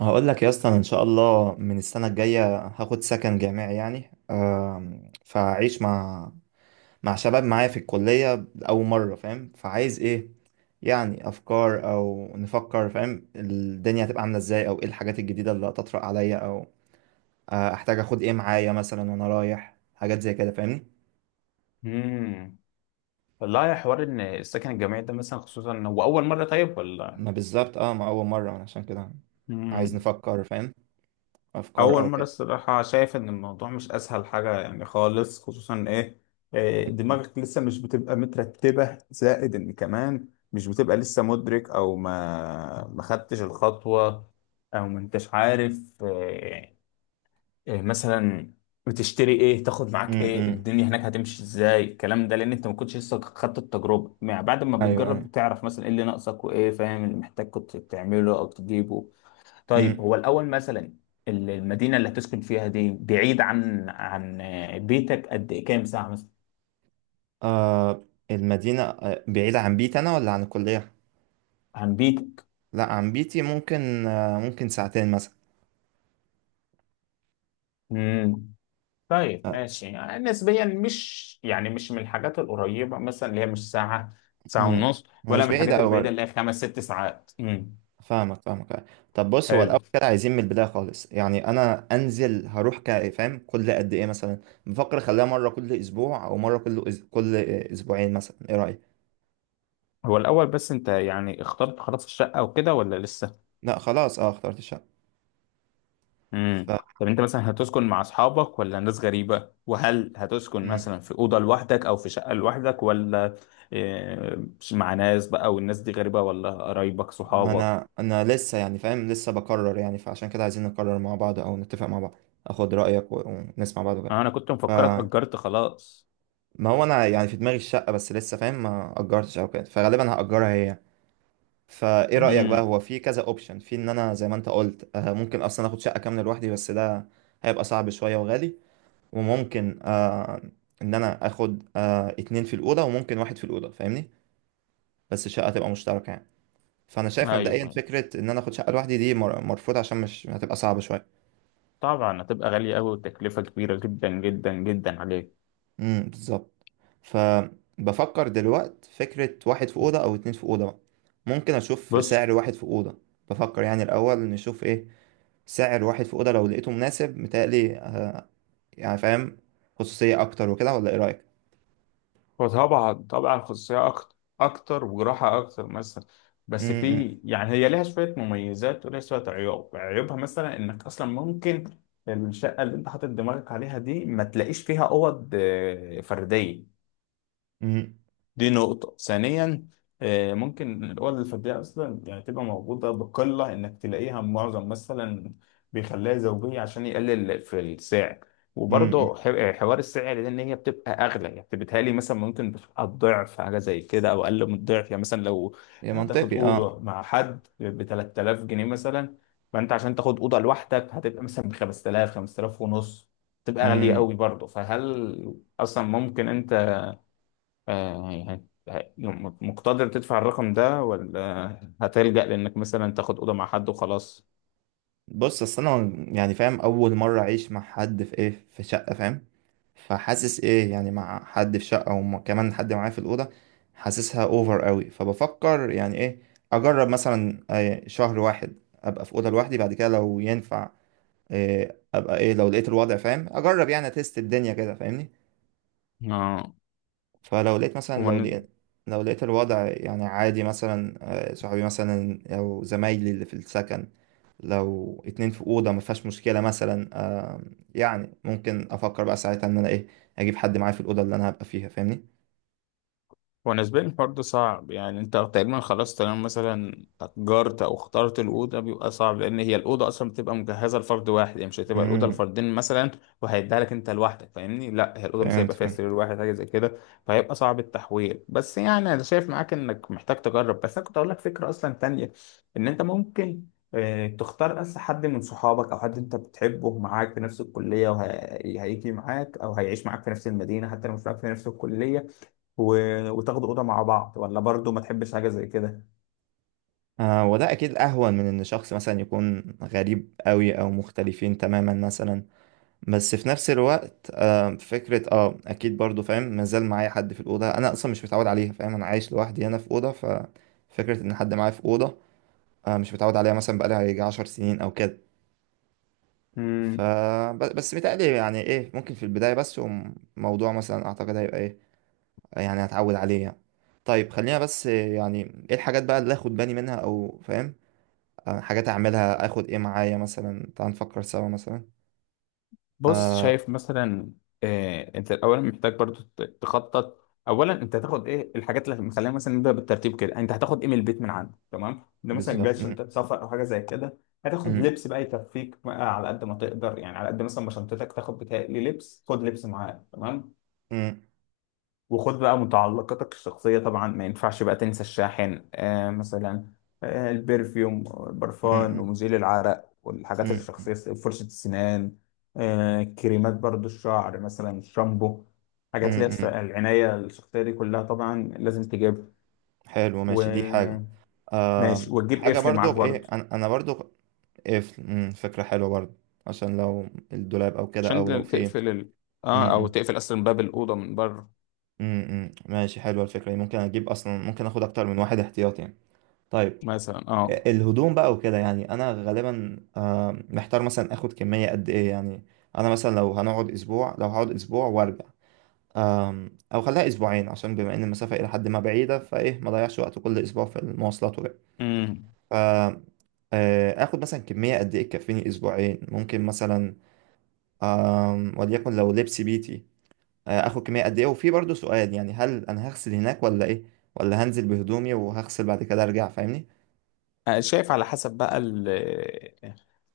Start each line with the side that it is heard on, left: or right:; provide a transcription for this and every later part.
right: هقول لك يا اسطى، أنا ان شاء الله من السنه الجايه هاخد سكن جامعي، يعني فاعيش مع شباب معايا في الكليه اول مره، فاهم؟ فعايز ايه، يعني افكار، او نفكر، فاهم، الدنيا هتبقى عامله ازاي، او ايه الحاجات الجديده اللي هتطرق عليا، او احتاج اخد ايه معايا مثلا وانا رايح، حاجات زي كده فاهمني.
left: امم والله يا حوار ان السكن الجامعي ده مثلا، خصوصا إن هو اول مره. طيب، ولا؟
right: ما بالظبط ما اول مره أنا عشان كده عايز
left: امم.
right: نفكر، فاهم، افكار
left: اول
right: او
left: مره،
right: كده.
left: الصراحه شايف ان الموضوع مش اسهل حاجه يعني خالص، خصوصا ايه؟ إيه، دماغك لسه مش بتبقى مترتبه، زائد ان كمان مش بتبقى لسه مدرك او ما خدتش الخطوه، او ما انتش عارف. آه، إيه مثلا؟ بتشتري ايه، تاخد معاك ايه،
right: امم،
left: الدنيا هناك هتمشي ازاي، الكلام ده. لان انت ما كنتش لسه خدت التجربه. مع بعد ما
right: ايوه
left: بتجرب بتعرف مثلا ايه اللي ناقصك، وايه فاهم اللي محتاج كنت تعمله او تجيبه. طيب
right: ايوه.
left: هو الاول مثلا، المدينه اللي هتسكن فيها دي بعيد عن بيتك قد ايه؟ كام ساعه مثلا؟
right: آه المدينة آه بعيدة عن بيتي أنا ولا عن الكلية؟
left: عن بيتك.
right: لا عن بيتي، ممكن آه ممكن ساعتين مثلا.
left: امم. طيب
right: آه.
left: ماشي، يعني نسبيا مش يعني مش من الحاجات القريبه مثلا، اللي هي مش ساعه، ساعه
right: مم.
left: ونص.
right: هو
left: ولا
right: مش
left: من
right: بعيدة
left: الحاجات
right: أوي
left: البعيده
right: برضه.
left: اللي هي خمس ست ساعات. امم.
right: فاهمك فاهمك آه. طب بص، هو الأول
left: حلو.
right: كده عايزين من البداية خالص. يعني أنا أنزل هروح فاهم كل قد إيه مثلا؟ بفكر أخليها مرة كل أسبوع أو مرة كل كل أسبوعين مثلا، إيه رأيك؟
left: هو الأول بس أنت يعني اخترت خلاص الشقة وكده ولا لسه؟
right: لا خلاص، أه اخترت الشقة.
left: امم.
right: ف
left: طب أنت مثلا هتسكن مع أصحابك ولا ناس غريبة؟ وهل هتسكن
right: مم.
left: مثلا في أوضة لوحدك أو في شقة لوحدك ولا؟ آه، مع ناس بقى، والناس دي غريبة ولا قرايبك
right: ما
left: صحابك؟
right: أنا لسه يعني فاهم، لسه بقرر، يعني فعشان كده عايزين نقرر مع بعض أو نتفق مع بعض، أخد رأيك ونسمع بعض وكده.
left: آه، أنا كنت مفكرك أجرت خلاص.
right: ما هو انا يعني في دماغي الشقه بس، لسه فاهم ما اجرتش او كده، فغالبا هاجرها هي. فايه رايك بقى؟
left: امم.
right: هو في كذا اوبشن، في ان انا زي ما انت قلت ممكن اصلا اخد شقه كامله لوحدي، بس ده هيبقى صعب شويه وغالي. وممكن آه ان انا اخد آه اتنين في الاوضه، وممكن واحد في الاوضه فاهمني، بس الشقه تبقى مشتركه يعني. فانا شايف
left: أيوه
right: مبدئيا
left: أيوه،
right: فكره ان انا اخد شقه لوحدي دي مرفوضه، عشان مش هتبقى صعبه شويه.
left: طبعا هتبقى غالية أوي، وتكلفة كبيرة جدا جدا جدا عليك.
right: بالظبط. فبفكر دلوقت فكرة واحد في أوضة أو اتنين في أوضة بقى. ممكن أشوف
left: بص،
right: سعر واحد في أوضة، بفكر يعني الأول نشوف إيه سعر واحد في أوضة، لو لقيته مناسب متهيألي يعني فاهم، خصوصية أكتر وكده، ولا إيه رأيك؟
left: وطبعا طبعا خصوصية أكتر، أكتر وجراحة أكتر مثلا. بس
right: امم
left: في يعني هي ليها شوية مميزات وليها شوية عيوب. عيوبها مثلا إنك أصلا ممكن الشقة اللي أنت حاطط دماغك عليها دي ما تلاقيش فيها أوض آه، فردية.
right: امم
left: دي نقطة ثانيا، آه، ممكن الأوض الفردية أصلا يعني تبقى موجودة بقلة، إنك تلاقيها معظم مثلا بيخليها زوجية عشان يقلل في السعر.
right: امم امم، امم.
left: وبرضه حوار السعر ده إن هي بتبقى أغلى، يعني بتهيألي مثلا ممكن بتبقى الضعف حاجة زي كده أو أقل من الضعف. يعني مثلا لو
right: يا
left: هتاخد
right: منطقي أه.
left: أوضة مع حد ب 3000 جنيه مثلا، فأنت عشان تاخد أوضة لوحدك هتبقى مثلا ب 5000، 5000 ونص. تبقى غالية
right: امم
left: قوي برضه. فهل أصلا ممكن، آه، مقتدر تدفع الرقم ده ولا هتلجأ لإنك مثلا تاخد أوضة مع حد وخلاص؟
right: بص، أصل أنا يعني فاهم أول مرة أعيش مع حد في إيه، في شقة فاهم، فحاسس ايه يعني مع حد في شقة وكمان حد معايا في الأوضة، حاسسها اوفر قوي. فبفكر يعني ايه، اجرب مثلا شهر واحد ابقى في أوضة لوحدي، بعد كده لو ينفع ابقى ايه، لو لقيت الوضع فاهم، اجرب يعني اتست الدنيا كده فاهمني.
left: آه،
right: فلو لقيت مثلا
left: هو
right: لو لقيت لو لقيت الوضع يعني عادي مثلا صحابي مثلا او زمايلي اللي في السكن، لو اتنين في أوضة ما فيهاش مشكلة مثلا يعني ممكن افكر بقى ساعتها ان انا ايه، اجيب حد معايا في الأوضة اللي انا هبقى فيها فاهمني.
left: هو بالنسبة لي الحوار ده صعب. يعني انت تقريبا خلاص تمام مثلا أجرت أو اخترت الأوضة، بيبقى صعب لأن هي الأوضة أصلا بتبقى مجهزة لفرد واحد، يعني مش هتبقى الأوضة
right: امم.
left: لفردين مثلا وهيديها لك أنت لوحدك، فاهمني؟ لا، هي الأوضة مثلا
right: فهمت
left: هيبقى فيها
right: فهمت.
left: سرير واحد، حاجة زي كده. فهيبقى صعب التحويل. بس يعني أنا شايف معاك إنك محتاج تجرب. بس أنا كنت أقول لك فكرة أصلا تانية، إن أنت ممكن آه، تختار بس حد من صحابك او حد انت بتحبه معاك في نفس الكليه، وهيجي معاك او هيعيش معاك في نفس المدينه، حتى لو مش معاك في نفس الكليه. و... وتاخدوا اوضه مع بعض، ولا برضو ما تحبش حاجه زي كده؟
right: آه وده اكيد اهون من ان شخص مثلا يكون غريب قوي او مختلفين تماما مثلا. بس في نفس الوقت آه فكرة اه اكيد برضو فاهم، مازال معايا حد في الاوضة انا اصلا مش متعود عليها، فاهم؟ انا عايش لوحدي هنا في اوضة، ففكرة ان حد معايا في اوضة آه مش متعود عليها مثلا، بقالي هيجي عشر سنين او كده. ف
left: مم.
right: بس متهيألي يعني ايه ممكن في البداية بس، وموضوع مثلا اعتقد هيبقى ايه، يعني هتعود عليه يعني. طيب خلينا بس يعني ايه الحاجات بقى اللي اخد بالي منها، او فاهم حاجات اعملها، اخد ايه معايا مثلا، تعال نفكر سوا مثلا.
left: بص،
right: آه،
left: شايف مثلا، آه، انت الاول محتاج برضو تخطط. اولا انت هتاخد ايه الحاجات، اللي مخلينا مثلا نبدا بالترتيب كده. انت هتاخد ايه من البيت من عندك؟ تمام، ده مثلا
right: بالظبط.
left: جاي
right: م-
left: شنطه سفر او حاجه زي كده. هتاخد
right: م-
left: لبس بقى يكفيك بقى على قد ما تقدر، يعني على قد مثلا ما شنطتك تاخد بتاعي لبس. خد لبس معاك، تمام.
right: م-
left: وخد بقى متعلقاتك الشخصية. طبعا ما ينفعش بقى تنسى الشاحن آه مثلا، آه البرفيوم،
right: م-
left: البرفان
right: م-
left: ومزيل العرق والحاجات
right: م-
left: الشخصية، فرشة السنان، آه كريمات برضو الشعر مثلا، الشامبو.
right: م-
left: حاجات اللي هي
right: م.
left: العناية الشخصية دي كلها طبعا لازم تجيبها.
right: حلو ماشي، دي حاجة.
left: وماشي،
right: آه
left: وتجيب
right: حاجة
left: قفل معاك
right: برضو ايه،
left: برضو،
right: انا برضو ايه ف- م، فكرة حلوة برضو، عشان لو الدولاب او كده، او لو
left: عشان
right: في م-
left: تقفل ال... اه، او
right: م-
left: تقفل اصلا باب الأوضة من بره
right: م- م. ماشي حلوة الفكرة دي. ممكن اجيب اصلا ممكن اخد اكتر من واحد احتياطي يعني. طيب
left: مثلا، اه.
right: الهدوم بقى وكده، يعني انا غالبا محتار مثلا اخد كمية قد ايه يعني، انا مثلا لو هنقعد اسبوع، لو هقعد اسبوع وارجع، او خليها اسبوعين عشان بما ان المسافة الى حد ما بعيدة، فايه ما ضيعش وقت كل اسبوع في المواصلات وكده.
left: امم.
right: ف اخد مثلا كمية قد ايه تكفيني اسبوعين ممكن مثلا، وليكن لو لبس بيتي اخد كمية قد ايه، وفي برضو سؤال يعني، هل انا هغسل هناك ولا ايه؟ ولا هنزل بهدومي وهغسل بعد كده ارجع فاهمني.
left: أنا شايف على حسب بقى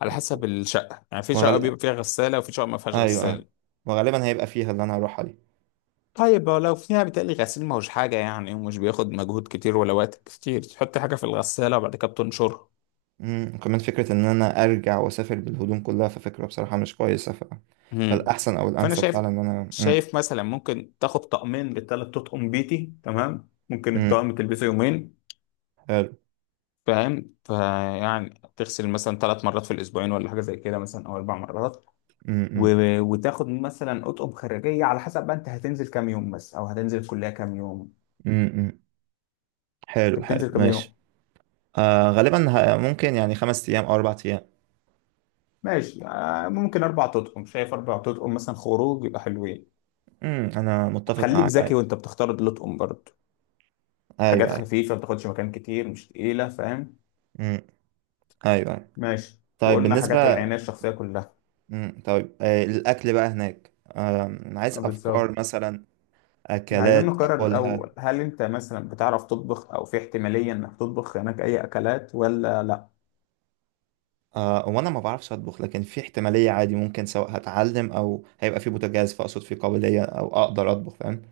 left: على حسب الشقة. يعني في شقة بيبقى فيها غسالة، وفي شقة ما فيهاش
right: ايوه ايوه،
left: غسالة.
right: وغالبا هيبقى فيها اللي انا هروحها دي.
left: طيب لو فيها بتقلي غسيل، ما هوش حاجة يعني، ومش بياخد مجهود كتير ولا وقت كتير. تحط حاجة في الغسالة وبعد كده بتنشرها.
right: امم، كمان فكرة ان انا ارجع واسافر بالهدوم كلها ففكرة بصراحة مش كويسة
left: مم.
right: فالاحسن او
left: فأنا
right: الانسب
left: شايف
right: فعلا ان انا امم.
left: شايف مثلا ممكن تاخد طقمين للتلات تطقم بيتي، تمام. ممكن
right: امم
left: الطقم تلبسه يومين،
right: حلو.
left: فاهم؟ فيعني تغسل مثلا ثلاث مرات في الأسبوعين، ولا حاجة زي كده مثلا، أو أربع مرات.
right: امم
left: وتاخد مثلا اطقم خارجيه على حسب بقى انت هتنزل كام يوم بس، او هتنزل الكليه كام يوم.
right: امم. حلو
left: انت
right: حلو
left: بتنزل كام
right: ماشي.
left: يوم؟
right: آه غالبا ممكن يعني خمس ايام او اربع ايام.
left: ماشي، آه، ممكن اربع تطقم، شايف اربع تطقم مثلا خروج يبقى حلوين.
right: انا متفق
left: خليك
right: معاك
left: ذكي
right: ايوه.
left: وانت بتختار الاطقم برضه، حاجات
right: ايوه ايوه.
left: خفيفه ما بتاخدش مكان كتير، مش تقيله، فاهم؟
right: امم ايوه ايوه.
left: ماشي.
right: طيب
left: وقلنا حاجات
right: بالنسبة،
left: العنايه الشخصيه كلها.
right: طيب آه الاكل بقى هناك، آه عايز
left: آه، بالظبط.
right: افكار مثلا،
left: إحنا عايزين
right: اكلات
left: نقرر
right: اكلها.
left: الاول، هل انت مثلا بتعرف تطبخ، او في احتماليه انك تطبخ هناك اي اكلات ولا؟
right: آه وانا ما بعرفش اطبخ، لكن في احتمالية عادي ممكن، سواء هتعلم او هيبقى في بوتاجاز، فاقصد في قابلية او اقدر اطبخ فاهم.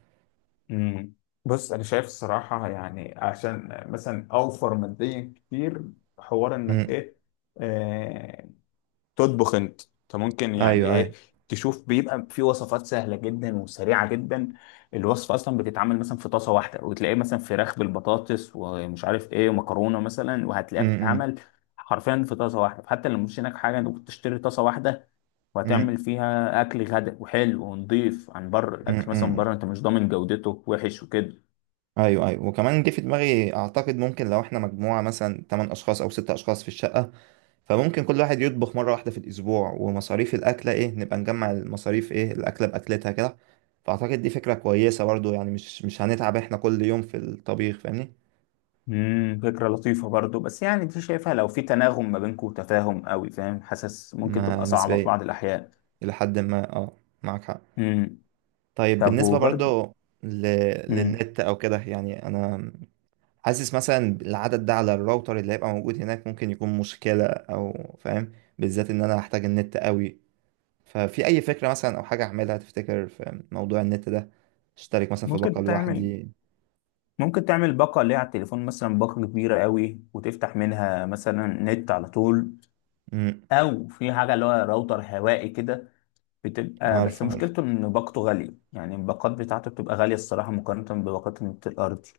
left: مم. بص، انا شايف الصراحه، يعني عشان مثلا اوفر ماديا كتير، حوار انك
right: امم
left: ايه، آه، تطبخ انت. انت ممكن يعني
right: ايوه
left: ايه،
right: ايوه.
left: تشوف بيبقى في وصفات سهله جدا وسريعه جدا. الوصفه اصلا بتتعمل مثلا في طاسه واحده، وتلاقيه مثلا فراخ بالبطاطس ومش عارف ايه، ومكرونه مثلا وهتلاقيها
right: امم
left: بتتعمل حرفيا في طاسه واحده. حتى لو مش هناك حاجه، انت ممكن تشتري طاسه واحده
right: امم
left: وهتعمل فيها اكل غدا، وحلو ونضيف. عن بره، الاكل مثلا من
right: امم.
left: بره انت مش ضامن جودته، وحش وكده.
right: ايوه ايوه، وكمان جه في دماغي اعتقد ممكن لو احنا مجموعة مثلا 8 اشخاص او 6 اشخاص في الشقة، فممكن كل واحد يطبخ مرة واحدة في الاسبوع، ومصاريف الاكلة ايه نبقى نجمع المصاريف ايه الاكلة باكلتها كده. فاعتقد دي فكرة كويسة برضو، يعني مش هنتعب احنا كل يوم في الطبيخ فاهمني.
left: امم. فكره لطيفه برضو، بس يعني دي شايفها لو في تناغم ما بينكم وتفاهم قوي، فاهم؟ حاسس ممكن
right: ما
left: تبقى صعبه في
right: نسبيا،
left: بعض الاحيان.
right: الى حد ما اه، معاك حق.
left: امم.
right: طيب
left: طب
right: بالنسبة
left: وبرضو،
right: برضو ل...
left: امم،
right: للنت أو كده، يعني أنا حاسس مثلا العدد ده على الراوتر اللي هيبقى موجود هناك ممكن يكون مشكلة، أو فاهم، بالذات إن أنا هحتاج النت قوي. ففي أي فكرة مثلا أو حاجة أعملها تفتكر في موضوع النت ده؟ أشترك مثلا في باقة
left: ممكن تعمل
right: لوحدي؟
left: ممكن تعمل باقه اللي هي على التليفون مثلا، باقه كبيره قوي، وتفتح منها مثلا نت على طول.
right: أمم،
left: او في حاجه اللي هو راوتر هوائي كده، بتبقى بس
right: عارف عارف،
left: مشكلته ان باقته غاليه، يعني الباقات بتاعته بتبقى غاليه الصراحه، مقارنه بباقات النت الارضي.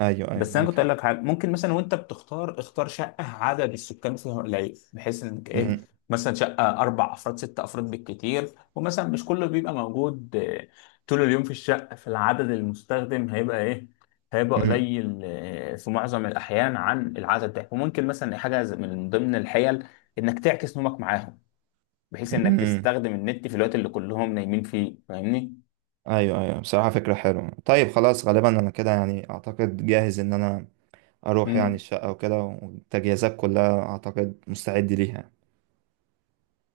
right: أيوه أيوه
left: بس انا
right: معاك
left: كنت اقول
right: حق.
left: لك حاجه، ممكن مثلا وانت بتختار، اختار شقه عدد السكان فيها قليل، بحيث انك ايه،
right: أمم،
left: مثلا شقه اربع افراد، ست افراد بالكتير. ومثلا مش كله بيبقى موجود آه، طول اليوم في الشقه، فالعدد المستخدم هيبقى ايه، هيبقى
right: أمم،
left: قليل آه، في معظم الاحيان عن العدد ده. وممكن مثلا من ضمن الحيل انك تعكس نومك معاهم، بحيث انك
right: أمم.
left: تستخدم النت في الوقت اللي كلهم نايمين فيه، فاهمني؟
right: أيوه أيوه بصراحة فكرة حلوة. طيب خلاص غالبا أنا كده يعني أعتقد جاهز إن أنا اروح يعني
left: امم.
right: الشقة وكده، والتجهيزات كلها اعتقد مستعد ليها يعني.